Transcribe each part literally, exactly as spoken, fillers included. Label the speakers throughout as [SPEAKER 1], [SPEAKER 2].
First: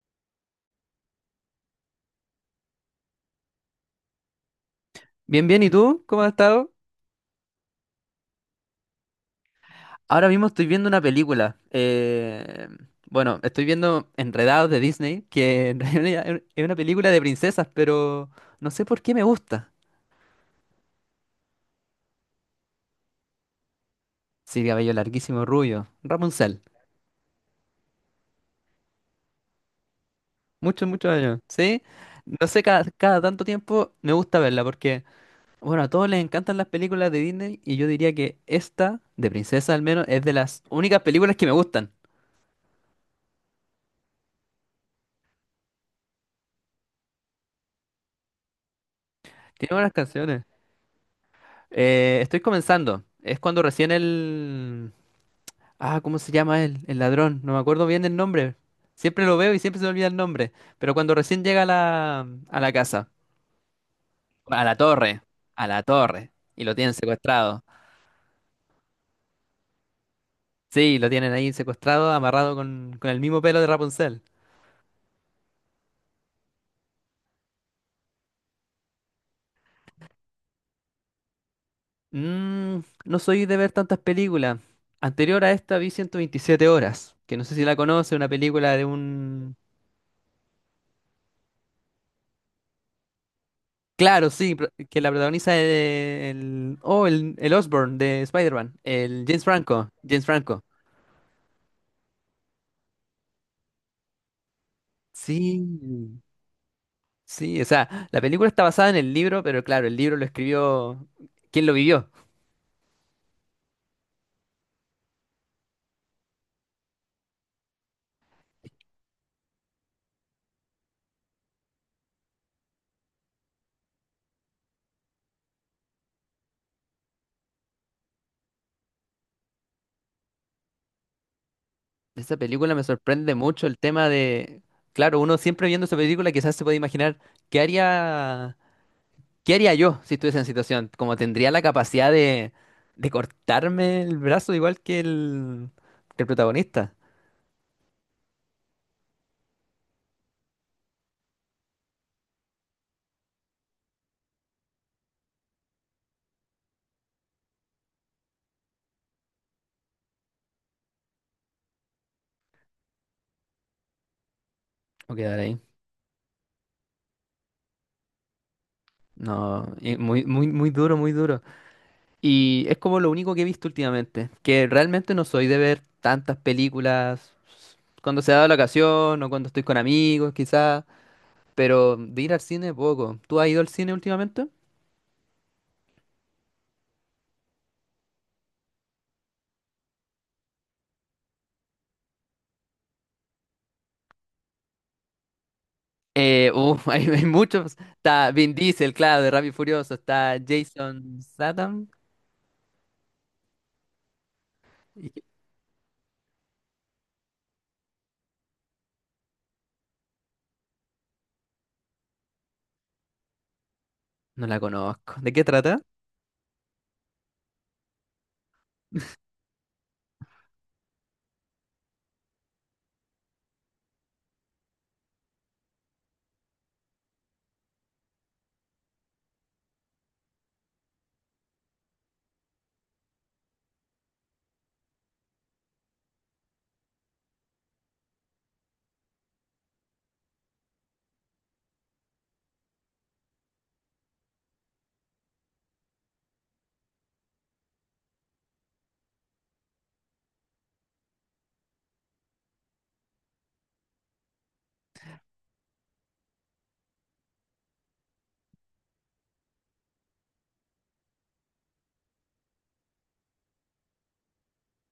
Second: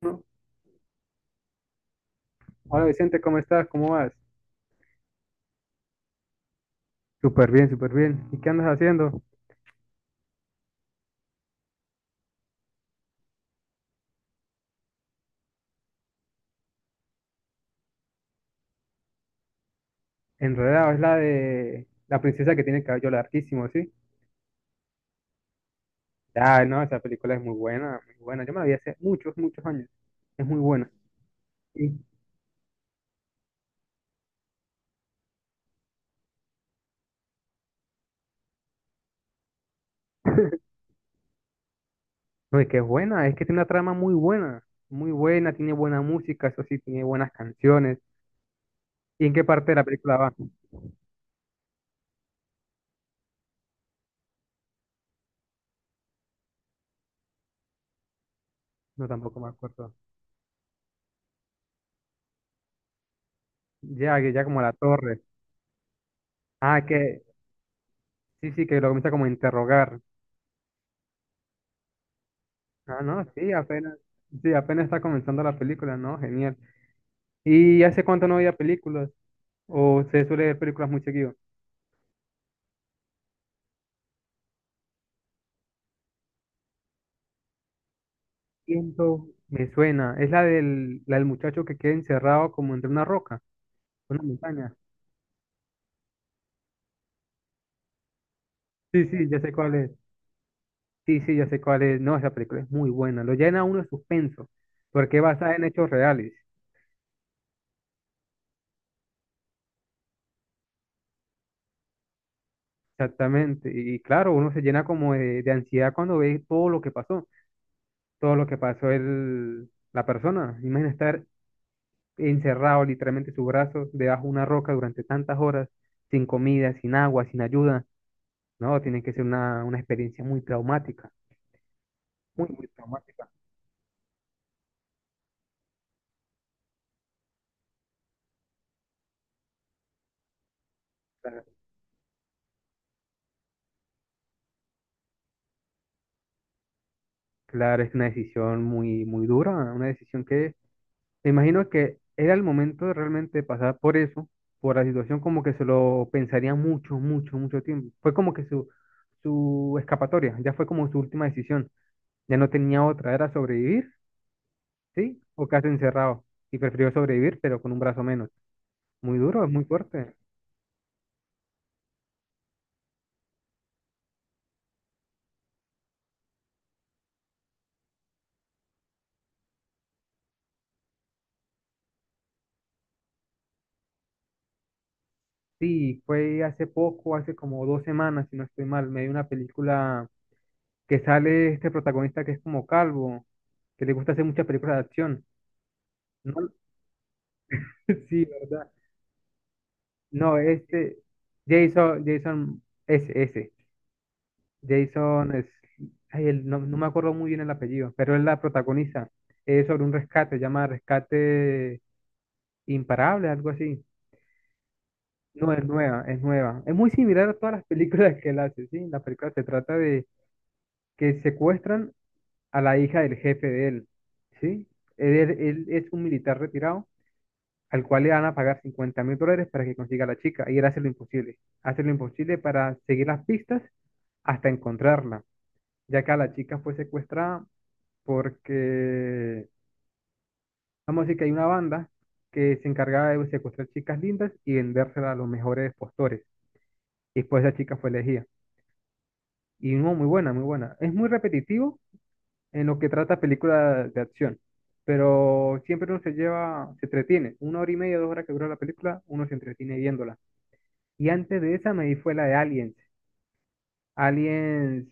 [SPEAKER 1] ¿No? Hola Vicente, ¿cómo estás? ¿Cómo vas?
[SPEAKER 2] Bien, bien, ¿y tú? ¿Cómo has estado?
[SPEAKER 1] Súper bien, súper bien. ¿Y qué andas haciendo?
[SPEAKER 2] Ahora mismo estoy viendo una película. Eh, bueno, estoy viendo Enredados de Disney, que en realidad es es una película de princesas, pero no sé por qué me gusta.
[SPEAKER 1] Enredado, es la de la princesa que tiene el cabello larguísimo, ¿sí?
[SPEAKER 2] Sí, cabello larguísimo, rubio. Rapunzel.
[SPEAKER 1] Ah, no, esa película es muy buena, muy buena. Yo me la vi hace muchos, muchos años. Es muy
[SPEAKER 2] Muchos,
[SPEAKER 1] buena.
[SPEAKER 2] muchos años. ¿Sí?
[SPEAKER 1] Sí.
[SPEAKER 2] No sé, cada, cada tanto tiempo me gusta verla porque, bueno, a todos les encantan las películas de Disney y yo diría que esta, de princesa al menos, es de las únicas películas que me gustan.
[SPEAKER 1] No, es que es buena, es que tiene una trama muy buena, muy buena, tiene buena música, eso sí, tiene buenas canciones. ¿Y en qué parte
[SPEAKER 2] Tiene
[SPEAKER 1] de la
[SPEAKER 2] buenas
[SPEAKER 1] película va?
[SPEAKER 2] canciones. Eh, estoy comenzando. Es cuando recién el... Ah, ¿cómo se llama él? El ladrón. No me acuerdo bien el nombre.
[SPEAKER 1] No,
[SPEAKER 2] Siempre lo
[SPEAKER 1] tampoco me
[SPEAKER 2] veo y siempre se me
[SPEAKER 1] acuerdo.
[SPEAKER 2] olvida el nombre. Pero cuando recién llega a la, a la casa,
[SPEAKER 1] Ya, que ya como a
[SPEAKER 2] a
[SPEAKER 1] la
[SPEAKER 2] la
[SPEAKER 1] torre.
[SPEAKER 2] torre, a la torre, y lo
[SPEAKER 1] Ah,
[SPEAKER 2] tienen
[SPEAKER 1] que
[SPEAKER 2] secuestrado.
[SPEAKER 1] sí, sí, que lo comienza como a interrogar.
[SPEAKER 2] Sí, lo tienen ahí secuestrado, amarrado con,
[SPEAKER 1] Ah,
[SPEAKER 2] con el
[SPEAKER 1] no,
[SPEAKER 2] mismo
[SPEAKER 1] sí,
[SPEAKER 2] pelo de
[SPEAKER 1] apenas,
[SPEAKER 2] Rapunzel.
[SPEAKER 1] sí, apenas está comenzando la película, ¿no? Genial. ¿Y hace cuánto no veía películas? ¿O se suele ver películas muy seguido?
[SPEAKER 2] Mm, no soy de ver tantas películas. Anterior a esta vi ciento veintisiete horas, que no sé si la conoce, una película de
[SPEAKER 1] Siento,
[SPEAKER 2] un...
[SPEAKER 1] me suena. Es la del, la del muchacho que queda encerrado como entre una roca, una
[SPEAKER 2] Claro, sí, pro-
[SPEAKER 1] montaña.
[SPEAKER 2] que la protagoniza el... Oh, el, el Osborn de Spider-Man,
[SPEAKER 1] Sí,
[SPEAKER 2] el
[SPEAKER 1] sí, ya
[SPEAKER 2] James
[SPEAKER 1] sé cuál es.
[SPEAKER 2] Franco, James Franco.
[SPEAKER 1] Sí, sí, ya sé cuál es. No, esa película es muy buena. Lo llena a uno de suspenso, porque es basada en hechos
[SPEAKER 2] Sí,
[SPEAKER 1] reales.
[SPEAKER 2] sí, o sea, la película está basada en el libro, pero claro, el libro lo escribió quien lo vivió.
[SPEAKER 1] Exactamente. Y claro, uno se llena como de, de, ansiedad cuando ve todo lo que pasó, todo lo que pasó el, la persona. Imagina estar encerrado literalmente sus brazos debajo de una roca durante tantas horas, sin comida, sin agua, sin ayuda. No, tiene que ser una, una experiencia muy traumática,
[SPEAKER 2] Esa
[SPEAKER 1] muy, muy
[SPEAKER 2] película me
[SPEAKER 1] traumática.
[SPEAKER 2] sorprende mucho el tema de, claro, uno siempre viendo esa película quizás se puede imaginar qué haría, qué haría yo si estuviese en situación, como
[SPEAKER 1] Claro.
[SPEAKER 2] tendría la capacidad de, de cortarme el brazo igual que el, que el protagonista.
[SPEAKER 1] Claro, es una decisión muy, muy dura, una decisión que me imagino que era el momento de realmente pasar por eso, por la situación como que se lo pensaría mucho, mucho, mucho tiempo. Fue como que su, su escapatoria, ya fue como su última decisión, ya no tenía otra, era sobrevivir,
[SPEAKER 2] O
[SPEAKER 1] ¿sí?
[SPEAKER 2] quedar
[SPEAKER 1] O
[SPEAKER 2] ahí.
[SPEAKER 1] quedarse encerrado y prefirió sobrevivir, pero con un brazo menos. Muy duro, es muy
[SPEAKER 2] No, y
[SPEAKER 1] fuerte.
[SPEAKER 2] muy, muy, muy duro, muy duro. Y es como lo único que he visto últimamente, que realmente no soy de ver tantas películas. Cuando se da la ocasión o cuando estoy con amigos, quizás. Pero de ir al cine, poco. ¿Tú has ido al cine últimamente?
[SPEAKER 1] Sí, fue hace poco, hace como dos semanas, si no estoy mal, me vi una película que sale este protagonista que es como calvo, que le gusta hacer muchas películas de acción. No,
[SPEAKER 2] Eh, uh, hay, hay muchos.
[SPEAKER 1] sí,
[SPEAKER 2] Está Vin
[SPEAKER 1] ¿verdad?
[SPEAKER 2] Diesel, claro, de Rápido y Furioso. Está
[SPEAKER 1] No, este,
[SPEAKER 2] Jason Statham.
[SPEAKER 1] Jason, Jason, ese, ese,
[SPEAKER 2] Y- ¿qué?
[SPEAKER 1] Jason es, ay, el- no, no me acuerdo muy bien el apellido, pero es la protagonista. Es sobre un rescate, se llama Rescate Imparable, algo así.
[SPEAKER 2] No la conozco. ¿De qué
[SPEAKER 1] No, es
[SPEAKER 2] trata?
[SPEAKER 1] nueva, es nueva. Es muy similar a todas las películas que él hace, sí. La película se trata de que secuestran a la hija del jefe de él, ¿sí? Él, él es un militar retirado al cual le van a pagar cincuenta mil dólares para que consiga a la chica y él hace lo imposible, hace lo imposible para seguir las pistas hasta encontrarla, ya que a la chica fue secuestrada porque, vamos a decir que hay una banda que se encargaba de secuestrar chicas lindas y vendérselas a los mejores postores, y después esa chica fue elegida. Y no, muy buena, muy buena. Es muy repetitivo, en lo que trata películas de acción. Pero siempre uno se lleva, se entretiene. Una hora y media, dos horas que dura la película, uno se entretiene viéndola. Y antes de esa me di fue la de Aliens. Aliens,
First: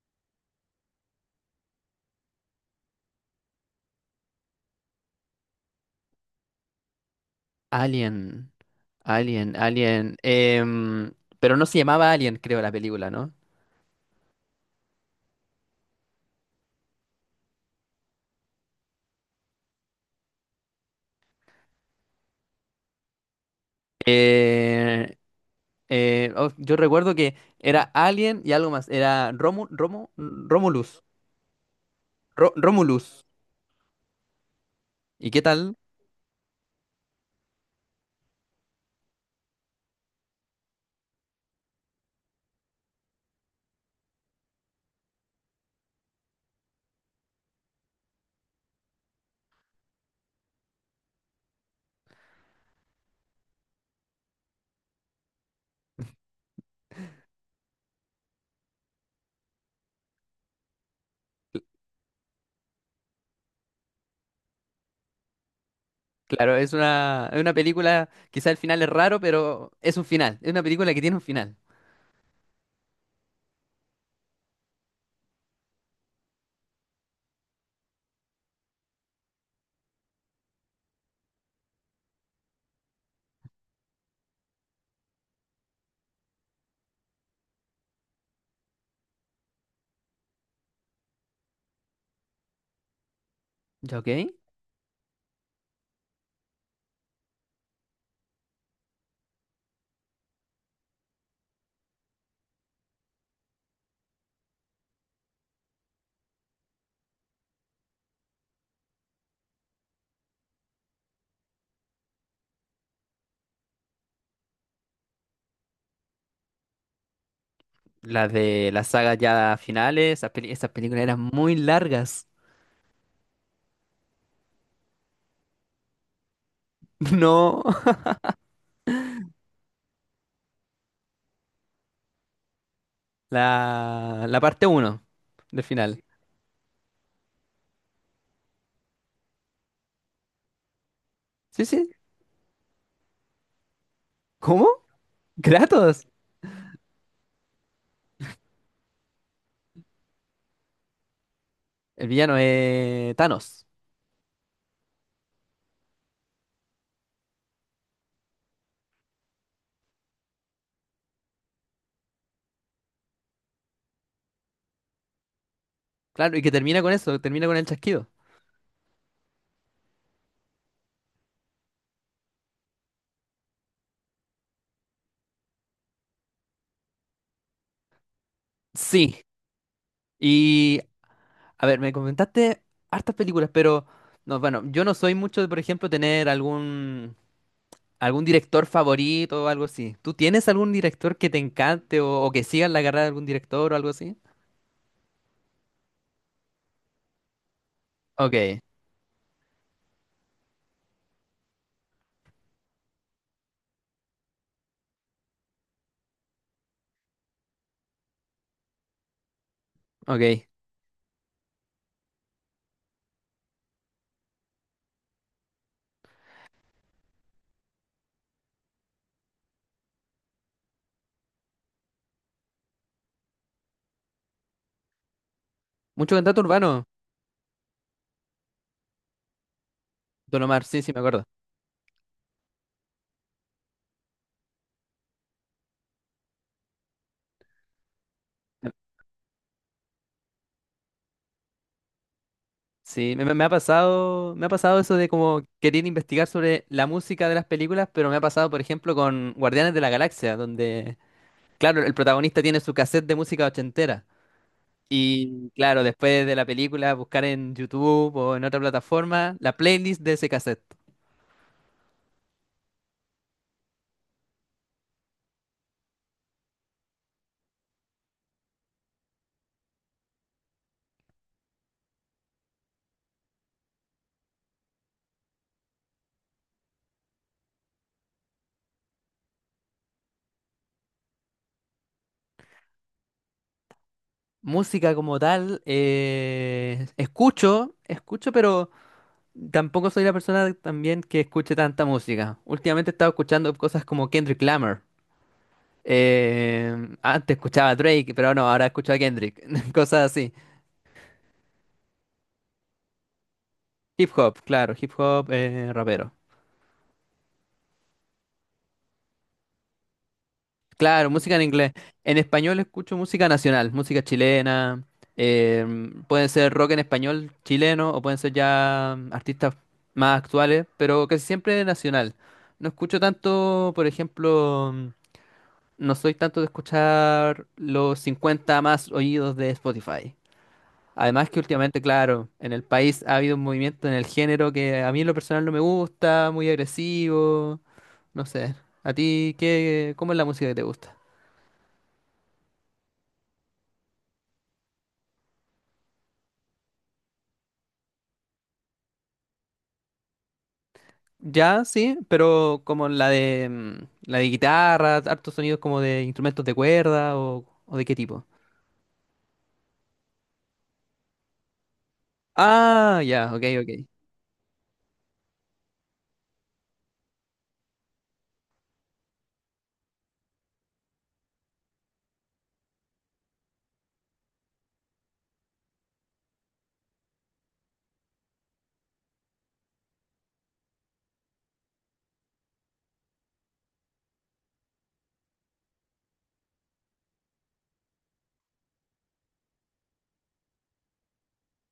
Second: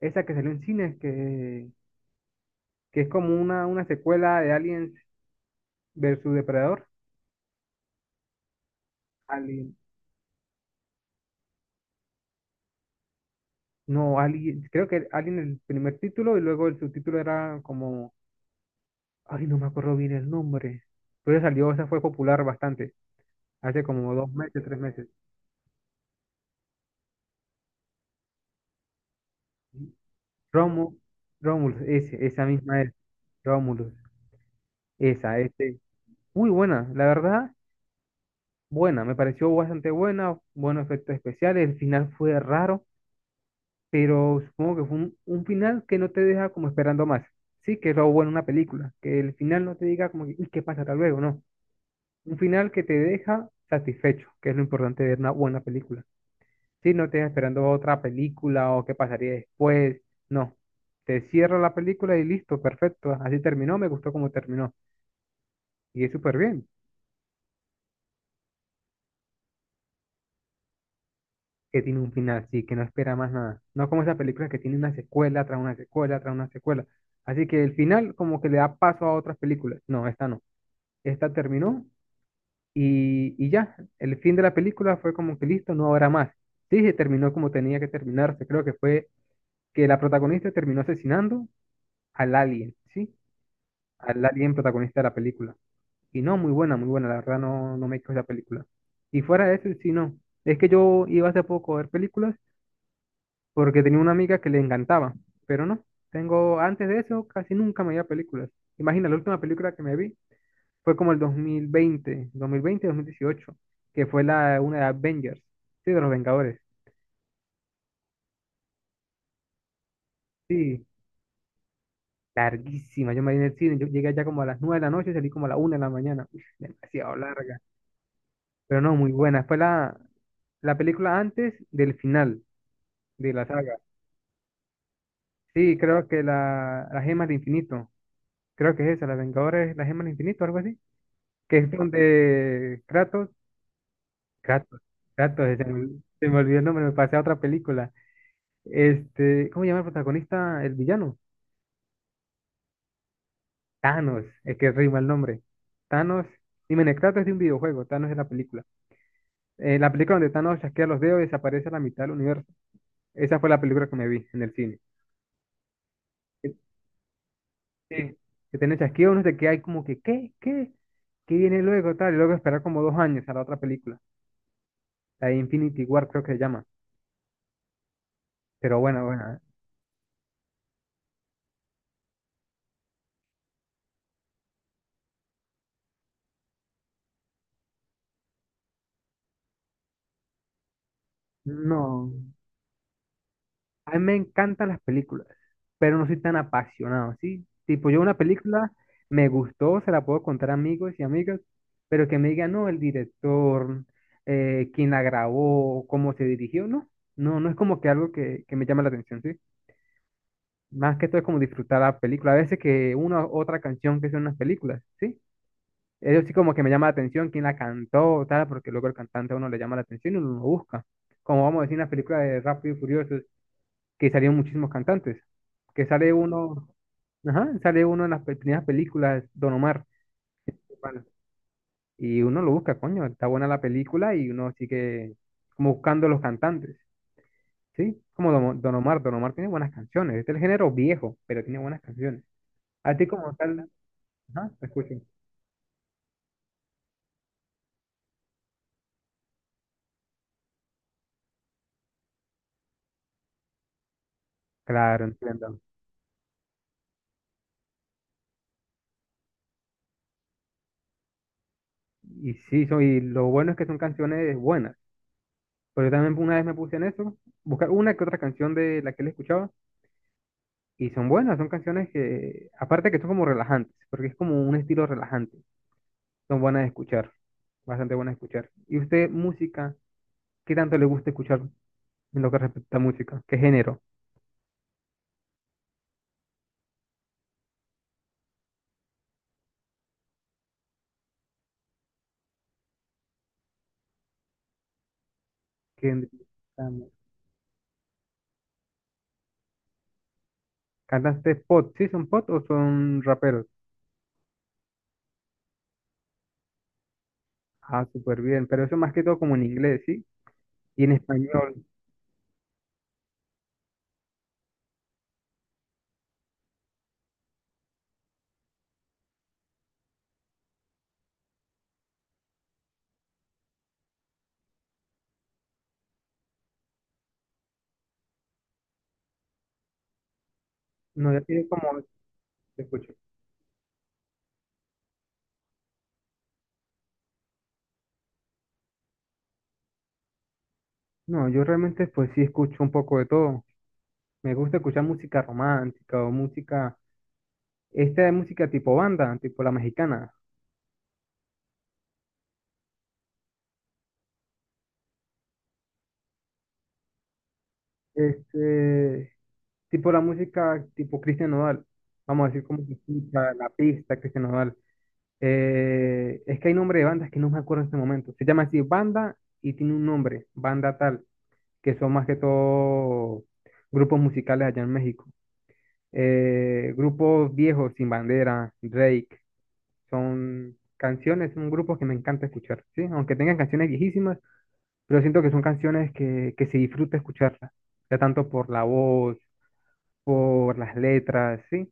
[SPEAKER 1] esa que salió en cines, que, que es como una, una secuela de Aliens versus Depredador.
[SPEAKER 2] Alien. Alien,
[SPEAKER 1] Alien,
[SPEAKER 2] Alien. Em, pero no se llamaba Alien, creo, la película, ¿no?
[SPEAKER 1] no, Alien, creo que Alien el primer título y luego el subtítulo era como, ay, no me acuerdo bien el nombre. Pero salió, esa fue popular bastante, hace como dos meses, tres meses.
[SPEAKER 2] Eh, eh, oh, yo recuerdo que era Alien y algo más. Era Romu, Romu,
[SPEAKER 1] Rómulo,
[SPEAKER 2] Romulus.
[SPEAKER 1] Rómulo, ese, esa
[SPEAKER 2] Ro-
[SPEAKER 1] misma es.
[SPEAKER 2] Romulus.
[SPEAKER 1] Rómulo,
[SPEAKER 2] ¿Y
[SPEAKER 1] esa,
[SPEAKER 2] qué tal?
[SPEAKER 1] este. Muy buena, la verdad, buena, me pareció bastante buena, buenos efectos especiales, el final fue raro, pero supongo que fue un, un, final que no te deja como esperando más. Sí, que es lo bueno en una película, que el final no te diga como, que, ¿y qué pasará luego? No, un final que te deja satisfecho, que es lo importante de una buena película. Sí, no te estás esperando otra película o qué pasaría después. No. Te cierra la película y listo, perfecto. Así terminó, me gustó cómo terminó. Y es súper
[SPEAKER 2] Claro,
[SPEAKER 1] bien
[SPEAKER 2] es una, es una, película, quizá el final es raro, pero es un final. Es una película que tiene un final.
[SPEAKER 1] que tiene un final, sí, que no espera más nada. No como esa película que tiene una secuela tras una secuela tras una secuela. Así que el final como que le da paso a otras películas. No, esta no. Esta terminó y, y ya. El fin de la película fue como que listo, no habrá más. Sí, se terminó como tenía que terminarse. Creo que fue que la protagonista terminó asesinando al alien, ¿sí?
[SPEAKER 2] ¿Ya ok?
[SPEAKER 1] Al alien protagonista de la película. Y no, muy buena, muy buena, la verdad no, no me quejo de la película. Y fuera de eso, sí, no. Es que yo iba hace poco a ver películas porque tenía una amiga que le encantaba, pero no, tengo, antes de eso casi nunca me iba a películas. Imagina, la última película que me vi fue como el dos dos mil mil veinte dos mil veinte dos mil dieciocho que fue la, una de Avengers, sí, de los Vengadores.
[SPEAKER 2] Las de las sagas ya finales, esas, peli- esas
[SPEAKER 1] Sí,
[SPEAKER 2] películas eran muy largas.
[SPEAKER 1] larguísima, yo me vi en el cine, yo llegué allá como a las nueve de la noche y salí como a la una de la mañana. Uf, demasiado
[SPEAKER 2] No,
[SPEAKER 1] larga, pero no, muy buena. Fue la, La película antes del final de la saga.
[SPEAKER 2] la, la parte uno del
[SPEAKER 1] Sí,
[SPEAKER 2] final.
[SPEAKER 1] creo que la, la, Gema del Infinito. Creo que es esa, la Vengadores, la Gema del Infinito, algo así. Que
[SPEAKER 2] Sí,
[SPEAKER 1] es
[SPEAKER 2] sí.
[SPEAKER 1] donde Kratos,
[SPEAKER 2] ¿Cómo?
[SPEAKER 1] Kratos, Kratos, se me,
[SPEAKER 2] Kratos.
[SPEAKER 1] se me olvidó el nombre, me pasé a otra película. Este, ¿cómo se llama el protagonista? El villano.
[SPEAKER 2] El villano es Thanos.
[SPEAKER 1] Thanos, es que rima el nombre. Thanos, dime, Kratos es de un videojuego, Thanos es la película. Eh, la película donde Thanos chasquea los dedos y desaparece a la mitad del universo. Esa fue la película que me vi en el cine.
[SPEAKER 2] Claro, y que termina con eso, termina con el chasquido.
[SPEAKER 1] Sí, que tiene chasquido, uno se queda ahí como que, ¿qué? ¿Qué? ¿Qué viene luego? Tal, y luego esperar como dos años a la otra película, la de Infinity War creo que se llama. Pero bueno,
[SPEAKER 2] Sí.
[SPEAKER 1] bueno, ¿eh?
[SPEAKER 2] Y, a ver, me comentaste hartas películas, pero, no, bueno, yo no soy mucho de, por ejemplo, tener algún... ¿Algún director favorito o algo así? ¿Tú tienes algún director que te encante
[SPEAKER 1] No.
[SPEAKER 2] o, o que sigas la carrera de algún director o algo
[SPEAKER 1] A mí me
[SPEAKER 2] así?
[SPEAKER 1] encantan las películas, pero no soy tan apasionado, ¿sí? Tipo, yo una
[SPEAKER 2] Ok,
[SPEAKER 1] película me gustó, se la puedo contar a amigos y amigas, pero que me digan, no, el director, eh, quién la grabó, cómo se dirigió, no. No, no es como que algo que, que, me llama la atención, ¿sí?
[SPEAKER 2] ok.
[SPEAKER 1] Más que todo es como disfrutar la película. A veces que una u otra canción que son unas películas, ¿sí? Eso sí como que me llama la atención quién la cantó o tal, porque luego el cantante a uno le llama la atención y uno lo busca. Como vamos a decir en las películas de Rápido y Furioso, que salieron muchísimos cantantes. Que sale
[SPEAKER 2] Mucho cantato
[SPEAKER 1] uno,
[SPEAKER 2] urbano,
[SPEAKER 1] ajá, sale uno en las pe- primeras películas, Don Omar.
[SPEAKER 2] Don Omar, sí, sí, me
[SPEAKER 1] Bueno,
[SPEAKER 2] acuerdo.
[SPEAKER 1] y uno lo busca, coño, está buena la película y uno sigue como buscando los cantantes, ¿sí? Como Don Don Omar, Don Omar tiene buenas canciones. Este es el género viejo, pero tiene buenas canciones. A ti
[SPEAKER 2] Sí, me,
[SPEAKER 1] como
[SPEAKER 2] me- me ha
[SPEAKER 1] tal.
[SPEAKER 2] pasado, me ha
[SPEAKER 1] Ajá, te
[SPEAKER 2] pasado
[SPEAKER 1] escucho.
[SPEAKER 2] eso de como querer investigar sobre la música de las películas, pero me ha pasado, por ejemplo, con Guardianes de la Galaxia, donde, claro, el protagonista tiene su cassette de música ochentera.
[SPEAKER 1] Claro,
[SPEAKER 2] Y
[SPEAKER 1] entiendo.
[SPEAKER 2] claro, después de la película, buscar en YouTube o en otra plataforma la playlist de ese cassette.
[SPEAKER 1] Y sí, son, y lo bueno es que son canciones buenas. Pero yo también una vez me puse en eso, buscar una que otra canción de la que él escuchaba, y son buenas, son canciones que, aparte que, son como relajantes, porque es como un estilo relajante, son buenas de escuchar, bastante buenas de escuchar. ¿Y usted, música, qué tanto le gusta escuchar en lo que respecta a música? ¿Qué género?
[SPEAKER 2] Música como tal, eh, escucho, escucho, pero tampoco soy la persona también que escuche tanta música. Últimamente he estado escuchando cosas como Kendrick Lamar.
[SPEAKER 1] ¿Qué,
[SPEAKER 2] Eh, Antes escuchaba a Drake, pero no, ahora escucho a Kendrick. Cosas así.
[SPEAKER 1] ¿Cantantes pop? ¿Sí son pop o son raperos?
[SPEAKER 2] Hip hop, claro, hip hop, eh, rapero.
[SPEAKER 1] Ah, súper bien, pero eso más que todo como en inglés, ¿sí? Y en
[SPEAKER 2] Claro, música en
[SPEAKER 1] español.
[SPEAKER 2] inglés. En español escucho música nacional, música chilena. Em, pueden ser rock en español chileno o pueden ser ya artistas más actuales, pero casi siempre nacional. No escucho tanto, por ejemplo, no soy tanto de escuchar los cincuenta más oídos de Spotify.
[SPEAKER 1] No, yo
[SPEAKER 2] Además que
[SPEAKER 1] sí como
[SPEAKER 2] últimamente, claro, en
[SPEAKER 1] te
[SPEAKER 2] el
[SPEAKER 1] escucho.
[SPEAKER 2] país ha habido un movimiento en el género que a mí en lo personal no me gusta, muy agresivo, no sé. ¿A ti qué, cómo es la música que te gusta?
[SPEAKER 1] No, yo realmente pues sí escucho un poco de todo. Me gusta escuchar música romántica o música, esta es música tipo banda, tipo la mexicana.
[SPEAKER 2] Ya, sí, pero como la de mm, la de guitarra, hartos sonidos como de instrumentos de cuerda o, o, de qué tipo.
[SPEAKER 1] Este, tipo la música tipo Cristian Nodal. Vamos a decir como que
[SPEAKER 2] Ah,
[SPEAKER 1] escucha
[SPEAKER 2] ya,
[SPEAKER 1] la
[SPEAKER 2] ok,
[SPEAKER 1] la
[SPEAKER 2] ok.
[SPEAKER 1] pista Cristian Nodal. Eh, es que hay nombre de bandas que no me acuerdo en este momento. Se llama así banda y tiene un nombre, banda tal, que son más que todo grupos musicales allá en México. Eh, grupos viejos, Sin Bandera, Drake. Son canciones, un grupo que me encanta escuchar, ¿sí? Aunque tengan canciones viejísimas, pero siento que son canciones que, que se disfruta escucharlas, ya tanto por la voz, por las letras, ¿sí?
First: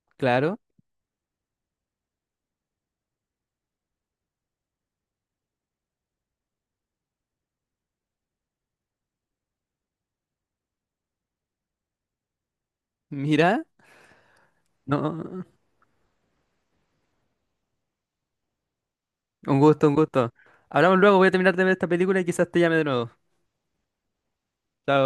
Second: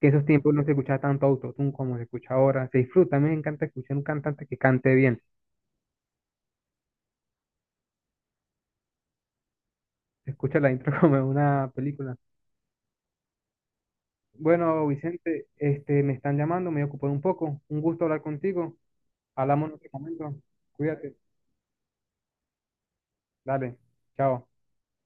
[SPEAKER 1] Que en esos tiempos
[SPEAKER 2] Claro.
[SPEAKER 1] no se escuchaba tanto autotune como se escucha ahora, se disfruta, a mí me encanta escuchar un cantante que cante bien, se escucha la intro como en una película.
[SPEAKER 2] Mira,
[SPEAKER 1] Bueno,
[SPEAKER 2] no,
[SPEAKER 1] Vicente, este, me están llamando, me he ocupado un poco, un gusto hablar contigo,
[SPEAKER 2] un
[SPEAKER 1] hablamos en
[SPEAKER 2] gusto,
[SPEAKER 1] otro
[SPEAKER 2] un gusto.
[SPEAKER 1] momento,
[SPEAKER 2] Hablamos
[SPEAKER 1] cuídate,
[SPEAKER 2] luego, voy a terminar de ver esta película y quizás te llame de nuevo.
[SPEAKER 1] dale, chao.
[SPEAKER 2] Chao.